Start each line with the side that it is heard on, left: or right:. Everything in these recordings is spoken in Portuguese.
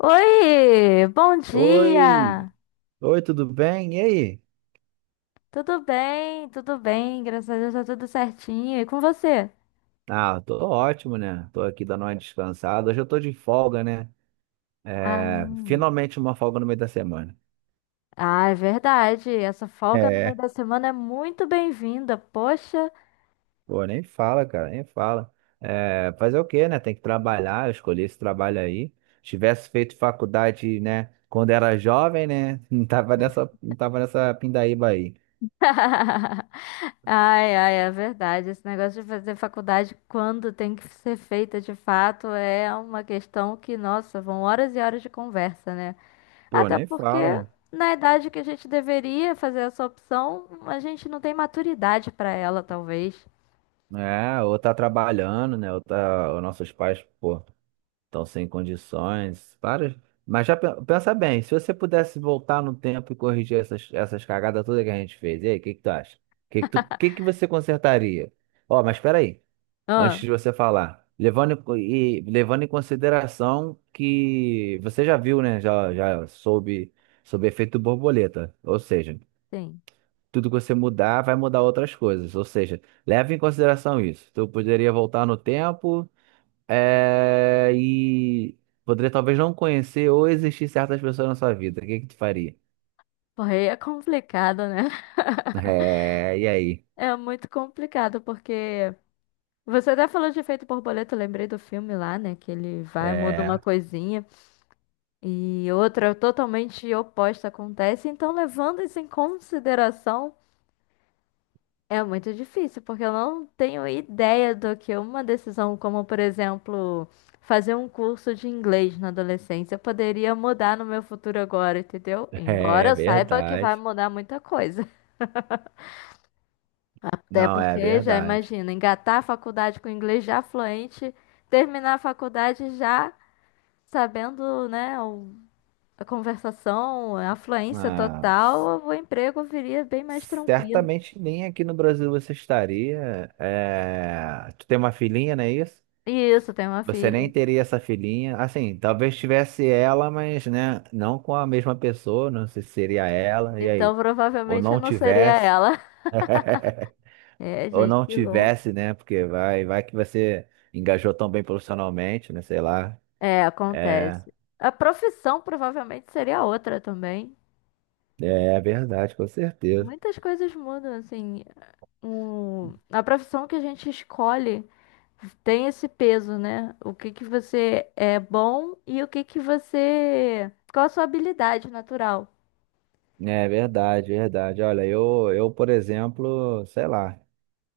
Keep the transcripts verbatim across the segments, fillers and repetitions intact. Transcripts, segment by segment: left: Oi, bom
right: Oi,
left: dia!
right: oi, tudo bem? E aí?
left: Tudo bem, tudo bem, graças a Deus tá tudo certinho. E com você?
right: Ah, tô ótimo, né? Tô aqui dando uma descansada. Hoje eu tô de folga, né? É,
left: Ah,
right: finalmente uma folga no meio da semana.
left: ah, é verdade. Essa folga no meio
right: É,
left: da semana é muito bem-vinda, poxa.
right: Pô, nem fala, cara, nem fala. É, fazer o quê, né? Tem que trabalhar, eu escolhi esse trabalho aí. Se tivesse feito faculdade, né, quando era jovem, né? Não tava nessa, não tava nessa pindaíba aí.
left: Ai, ai, é verdade. Esse negócio de fazer faculdade quando tem que ser feita de fato é uma questão que, nossa, vão horas e horas de conversa, né?
right: Pô,
left: Até
right: nem
left: porque,
right: fala.
left: na idade que a gente deveria fazer essa opção, a gente não tem maturidade pra ela, talvez.
right: É, ou tá trabalhando, né? Ou tá, os nossos pais, pô. Estão sem condições. Para. Mas já pe- pensa bem, se você pudesse voltar no tempo e corrigir essas, essas cagadas todas que a gente fez, e aí, o que que tu acha? O que que tu, que que você consertaria? Ó, mas espera aí, antes
left: Ah,
right: de você falar, levando em co- e levando em consideração que você já viu, né? Já, já soube sobre efeito borboleta, ou seja,
left: sim.
right: tudo que você mudar vai mudar outras coisas, ou seja, leve em consideração isso. Tu poderia voltar no tempo é, e poderia talvez não conhecer ou existir certas pessoas na sua vida. O que que tu faria?
left: Porra, aí é complicado, né?
right: É, e aí?
left: É muito complicado, porque você até falou de efeito borboleta, eu lembrei do filme lá, né? Que ele vai, muda uma coisinha e outra totalmente oposta acontece. Então, levando isso em consideração, é muito difícil, porque eu não tenho ideia do que uma decisão como, por exemplo, fazer um curso de inglês na adolescência poderia mudar no meu futuro agora, entendeu?
right: É,
left: Embora
right: é
left: eu saiba que vai
right: verdade.
left: mudar muita coisa. Até
right: Não, é
left: porque, já
right: verdade.
left: imagina, engatar a faculdade com inglês já fluente, terminar a faculdade já sabendo, né, o- a conversação, a fluência
right: Mas
left: total, o emprego viria bem mais tranquilo.
right: certamente nem aqui no Brasil você estaria. É, tu tem uma filhinha, não é isso?
left: E isso, tem uma
right: Você nem
left: filha.
right: teria essa filhinha. Assim, talvez tivesse ela, mas né, não com a mesma pessoa. Não sei se seria ela. E
left: Então,
right: aí? Ou
left: provavelmente eu
right: não
left: não seria
right: tivesse.
left: ela. É,
right: Ou
left: gente,
right: não
left: que louco.
right: tivesse, né? Porque vai, vai que você engajou tão bem profissionalmente, né? Sei lá.
left: É,
right: É,
left: acontece. A profissão provavelmente seria outra também.
right: é é verdade, com certeza.
left: Muitas coisas mudam, assim. O... A profissão que a gente escolhe tem esse peso, né? O que que você é bom e o que que você. Qual a sua habilidade natural?
right: É verdade, verdade. Olha, eu, eu, por exemplo, sei lá,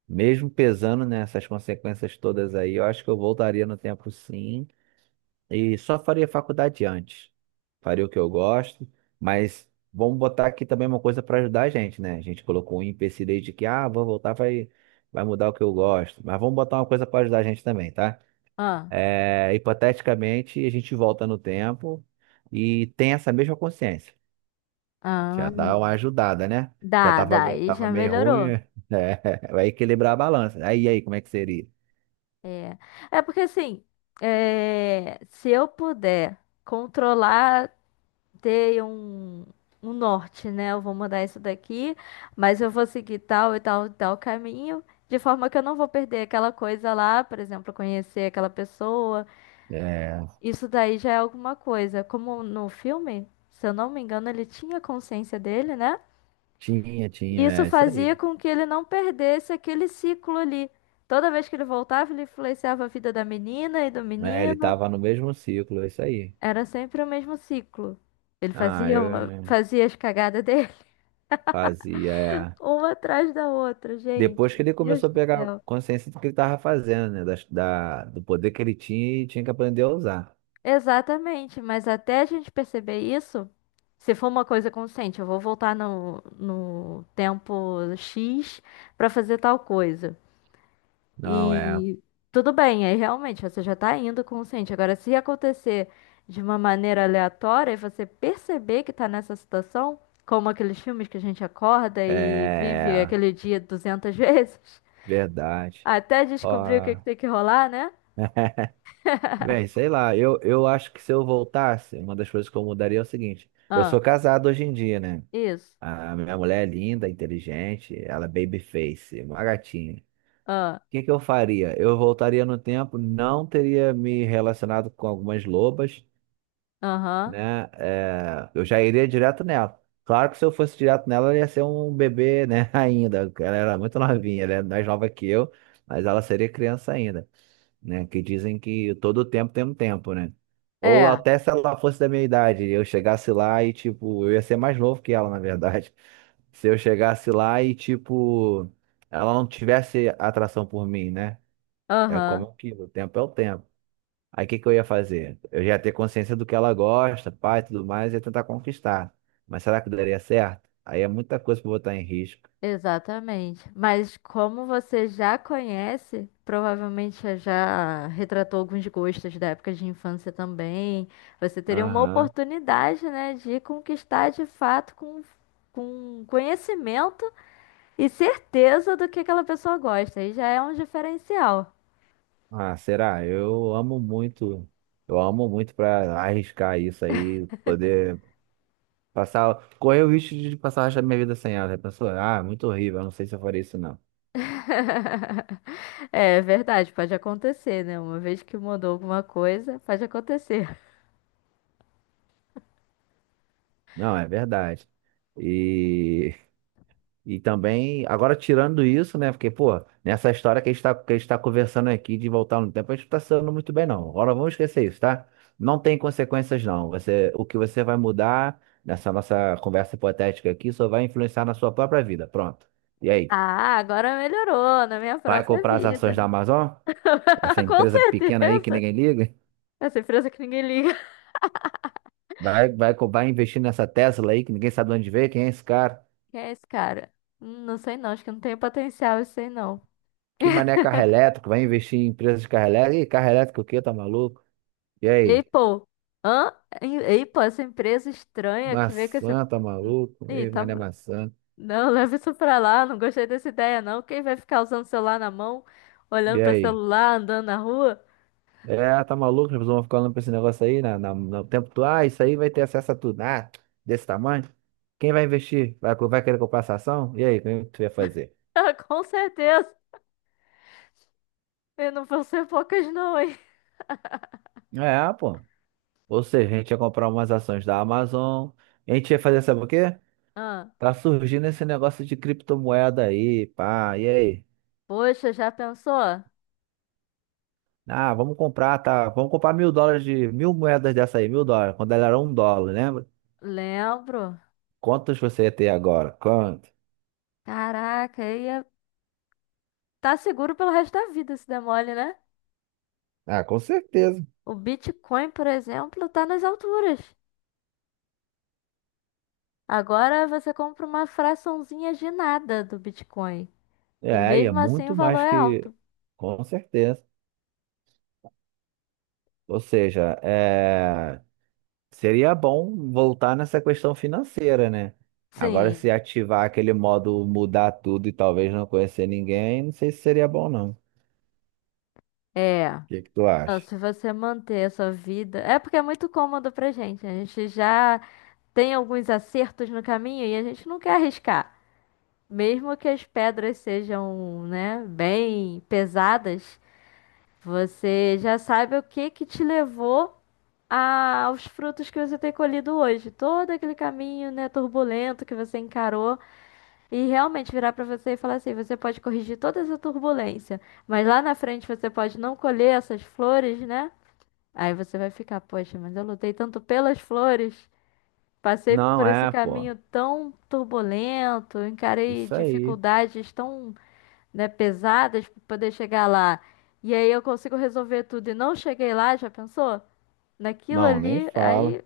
right: mesmo pesando nessas consequências todas aí, eu acho que eu voltaria no tempo sim. E só faria faculdade antes. Faria o que eu gosto, mas vamos botar aqui também uma coisa para ajudar a gente, né? A gente colocou um empecilho aí de que, ah, vou voltar, vai, vai mudar o que eu gosto. Mas vamos botar uma coisa para ajudar a gente também, tá?
left: Ah,
right: É, hipoteticamente, a gente volta no tempo e tem essa mesma consciência.
left: ah,
right: Já dá uma ajudada, né? Já
left: dá,
right: tava,
left: dá,
right: me-
left: aí
right: tava
left: já
right: meio ruim,
left: melhorou.
right: é, vai equilibrar a balança. Aí, aí, como é que seria?
left: É, é porque assim, é, se eu puder controlar. Ter um, um norte, né? Eu vou mudar isso daqui, mas eu vou seguir tal e tal e tal caminho, de forma que eu não vou perder aquela coisa lá, por exemplo, conhecer aquela pessoa.
right: É,
left: Isso daí já é alguma coisa. Como no filme, se eu não me engano, ele tinha consciência dele, né?
right: tinha, tinha,
left: Isso
right: é isso aí.
left: fazia com que ele não perdesse aquele ciclo ali. Toda vez que ele voltava, ele influenciava a vida da menina e do
right: É, ele
left: menino.
right: tava no mesmo ciclo, é isso aí.
left: Era sempre o mesmo ciclo. Ele
right: Ah,
left: fazia, uma-
right: eu
left: fazia as cagadas
right: fazia. É.
left: uma atrás da outra, gente.
right: Depois que ele
left: Deus
right: começou a
left: do
right: pegar
left: céu.
right: consciência do que ele estava fazendo, né? das- Da, do poder que ele tinha e tinha que aprender a usar.
left: Exatamente, mas até a gente perceber isso, se for uma coisa consciente, eu vou voltar no, no tempo X para fazer tal coisa.
right: Não, é.
left: E tudo bem, aí realmente você já tá indo consciente. Agora, se acontecer de uma maneira aleatória e você perceber que tá nessa situação, como aqueles filmes que a gente acorda e vive
right: É.
left: aquele dia duzentas vezes,
right: Verdade.
left: até descobrir o que que
right: Ó.
left: tem que rolar, né?
right: Bem, sei lá, eu, eu acho que se eu voltasse, uma das coisas que eu mudaria é o seguinte: eu sou
left: Ah.
right: casado hoje em dia, né?
left: Isso.
right: A minha mulher é linda, inteligente, ela é babyface, uma gatinha. O
left: Ah.
right: que que eu faria? Eu voltaria no tempo, não teria me relacionado com algumas lobas,
left: Aham.
right: né? É, eu já iria direto nela. Claro que se eu fosse direto nela, ela ia ser um bebê, né? Ainda. Ela era muito novinha, ela é mais nova que eu, mas ela seria criança ainda, né? Que dizem que todo tempo tem um tempo, né? Ou
left: É.
right: até se ela fosse da minha idade, eu chegasse lá e, tipo, eu ia ser mais novo que ela, na verdade. Se eu chegasse lá e, tipo, ela não tivesse atração por mim, né? É como
left: Aham.
right: aquilo, o tempo é o tempo. Aí o que que eu ia fazer? Eu já ia ter consciência do que ela gosta, pai, tudo mais, e ia tentar conquistar. Mas será que daria certo? Aí é muita coisa pra botar em risco.
left: Exatamente. Mas como você já conhece, provavelmente já já retratou alguns gostos da época de infância também. Você teria uma
right: Aham.
left: oportunidade, né, de conquistar de fato com, com conhecimento e certeza do que aquela pessoa gosta. Aí já é um diferencial.
right: Ah, será? Eu amo muito. Eu amo muito pra arriscar isso aí, poder passar, correr o risco de passar o resto da minha vida sem ela. Já pensou? Ah, muito horrível, eu não sei se eu faria isso não.
left: É verdade, pode acontecer, né? Uma vez que mudou alguma coisa, pode acontecer.
right: Não, é verdade. E E também, agora tirando isso, né? Porque, pô, nessa história que a gente tá, que a gente tá conversando aqui de voltar no tempo, a gente não tá se dando muito bem, não. Agora vamos esquecer isso, tá? Não tem consequências, não. Você, o que você vai mudar nessa nossa conversa hipotética aqui só vai influenciar na sua própria vida. Pronto. E aí?
left: Ah, agora melhorou na minha
right: Vai
left: própria
right: comprar as
left: vida.
right: ações da Amazon? Essa
left: Com
right: empresa pequena aí que
left: certeza.
right: ninguém liga?
left: Essa empresa que ninguém liga.
right: Vai, vai, co- vai investir nessa Tesla aí que ninguém sabe de onde veio? Quem é esse cara?
left: Quem é esse cara? Hum, não sei não, acho que não tem potencial, isso aí não.
right: Que mané carro elétrico? Vai investir em empresas de carro elétrico? Ih, carro elétrico o quê? Tá maluco? E
left: Ei,
right: aí?
left: pô. Hã? Ei, pô, essa empresa estranha que veio com esse...
right: Maçã, tá
left: Hum.
right: maluco?
left: Ih,
right: Ih,
left: tá...
right: mas não é maçã.
left: Não, leva isso pra lá, não gostei dessa ideia não. Quem vai ficar usando o celular na mão, olhando
right: E
left: pra
right: aí?
left: celular, andando na rua?
right: É, tá maluco? As pessoas vão ficar olhando pra esse negócio aí na, na, no tempo todo. Ah, isso aí vai ter acesso a tudo. Ah, desse tamanho. Quem vai investir? Vai, co- vai querer comprar essa ação? E aí, o que tu ia fazer?
left: Com certeza. E não vão ser poucas não, hein?
right: É, pô. Ou seja, a gente ia comprar umas ações da Amazon. A gente ia fazer, sabe o quê?
left: Ah,
right: Tá surgindo esse negócio de criptomoeda aí, pá. E aí?
left: poxa, já pensou?
right: Ah, vamos comprar, tá? Vamos comprar mil dólares de mil moedas dessa aí, mil dólares, quando ela era um dólar, né?
left: Lembro.
right: Quantas você ia ter agora? Quanto?
left: Caraca, ia tá seguro pelo resto da vida se der mole, né?
right: Ah, com certeza.
left: O Bitcoin, por exemplo, tá nas alturas. Agora você compra uma fraçãozinha de nada do Bitcoin. E
right: É, e é
left: mesmo assim o
right: muito
left: valor
right: mais
left: é alto.
right: que. Com certeza. Ou seja, é, seria bom voltar nessa questão financeira, né? Agora,
left: Sim,
right: se ativar aquele modo mudar tudo e talvez não conhecer ninguém, não sei se seria bom, não. O
left: é.
right: que que tu
left: Não,
right: acha?
left: se você manter a sua vida. É porque é muito cômodo pra gente. A gente já tem alguns acertos no caminho e a gente não quer arriscar. Mesmo que as pedras sejam, né, bem pesadas, você já sabe o que que te levou a- aos frutos que você tem colhido hoje. Todo aquele caminho, né, turbulento que você encarou e realmente virar para você e falar assim, você pode corrigir toda essa turbulência, mas lá na frente você pode não colher essas flores, né? Aí você vai ficar, poxa, mas eu lutei tanto pelas flores, passei por
right: Não,
left: esse
right: é, pô.
left: caminho tão turbulento, encarei
right: Isso aí.
left: dificuldades tão, né, pesadas para poder chegar lá. E aí eu consigo resolver tudo e não cheguei lá, já pensou? Naquilo
right: Não, nem
left: ali,
right: fala.
left: aí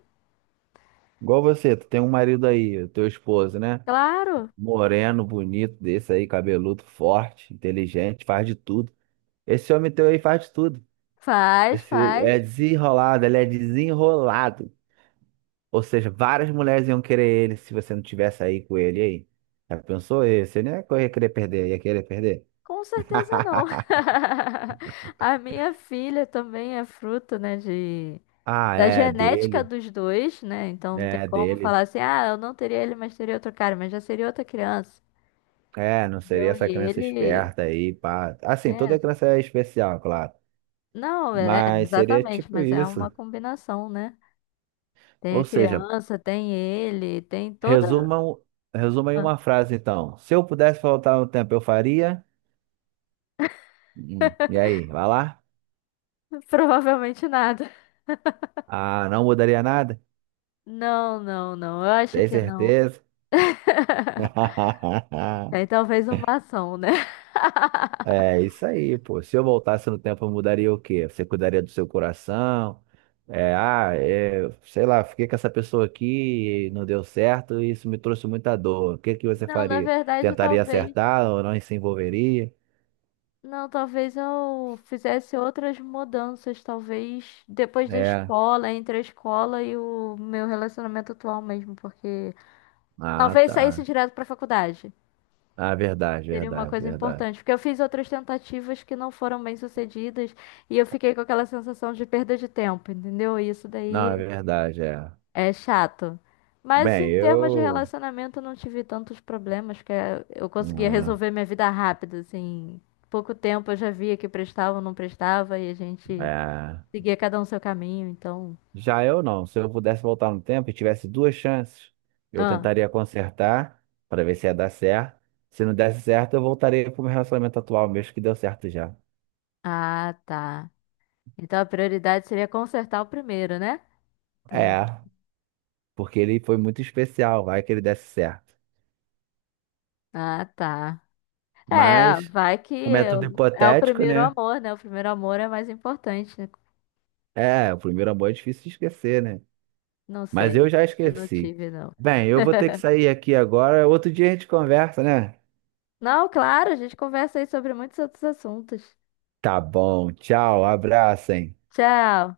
right: Igual você, tu tem um marido aí, o teu esposo, né?
left: claro,
right: Moreno, bonito, desse aí, cabeludo, forte, inteligente, faz de tudo. Esse homem teu aí faz de tudo.
left: faz,
right: Esse é
left: faz.
right: desenrolado, ele é desenrolado. Ou seja, várias mulheres iam querer ele se você não tivesse aí com ele. E aí. Já pensou? E você nem ia correr- querer perder, ia querer perder.
left: Com certeza não. A minha filha também é fruto, né, de
right: Ah,
left: da
right: é
left: genética
right: dele,
left: dos dois, né? Então não tem
right: é
left: como
right: dele.
left: falar assim, ah, eu não teria ele, mas teria outro cara, mas já seria outra criança.
right: É, não seria
left: Entendeu?
right: essa
left: E
right: criança
left: ele
right: esperta aí, pá. Assim,
left: é,
right: toda criança é especial, claro.
left: não, é,
right: Mas seria
left: exatamente,
right: tipo
left: mas é
right: isso.
left: uma combinação, né? Tem a
right: Ou seja,
left: criança, tem ele, tem toda,
right: resuma, um- resuma aí uma frase então. Se eu pudesse voltar no tempo, eu faria. Hum, E aí, vai lá?
left: provavelmente nada.
right: Ah, não mudaria nada?
left: Não, não, não. Eu acho
right: Tem
left: que não.
right: certeza?
left: É talvez uma ação, né?
right: É isso aí, pô. Se eu voltasse no tempo, eu mudaria o quê? Você cuidaria do seu coração? É, ah, é, sei lá, fiquei com essa pessoa aqui, não deu certo, e isso me trouxe muita dor. O que que você
left: Não, na
right: faria?
left: verdade,
right: Tentaria
left: talvez.
right: acertar ou não se envolveria?
left: Não, talvez eu fizesse outras mudanças, talvez depois da
right: É.
left: escola, entre a escola e o meu relacionamento atual mesmo, porque
right: Ah,
left: talvez saísse
right: tá.
left: direto pra faculdade.
right: Ah, verdade,
left: Seria uma
right: verdade,
left: coisa
right: verdade.
left: importante, porque eu fiz outras tentativas que não foram bem sucedidas e eu fiquei com aquela sensação de perda de tempo, entendeu? E isso
right: Não, é
left: daí
right: verdade, é.
left: é chato. Mas
right: Bem,
left: em termos de
right: eu.
left: relacionamento, eu não tive tantos problemas, porque eu conseguia
right: Hum.
left: resolver minha vida rápido, assim. Pouco tempo eu já via que prestava ou não prestava, e a gente
right: É.
left: seguia cada um seu caminho, então.
right: Já eu não. Se eu pudesse voltar no tempo e tivesse duas chances, eu
left: Ah,
right: tentaria consertar para ver se ia dar certo. Se não desse certo, eu voltaria pro meu relacionamento atual mesmo, que deu certo já.
left: ah, tá. Então a prioridade seria consertar o primeiro, né? Entendi.
right: É, porque ele foi muito especial, vai que ele desse certo.
left: Ah, tá. É,
right: Mas,
left: vai que
right: como é
left: é,
right: tudo
left: o é o
right: hipotético,
left: primeiro
right: né?
left: amor, né? O primeiro amor é mais importante, né?
right: É, o primeiro amor é difícil de esquecer, né?
left: Não
right: Mas eu
left: sei.
right: já
left: Eu não
right: esqueci.
left: tive, não.
right: Bem, eu vou ter que sair aqui agora. Outro dia a gente conversa, né?
left: Não, claro, a gente conversa aí sobre muitos outros assuntos.
right: Tá bom, tchau, abraço, hein?
left: Tchau.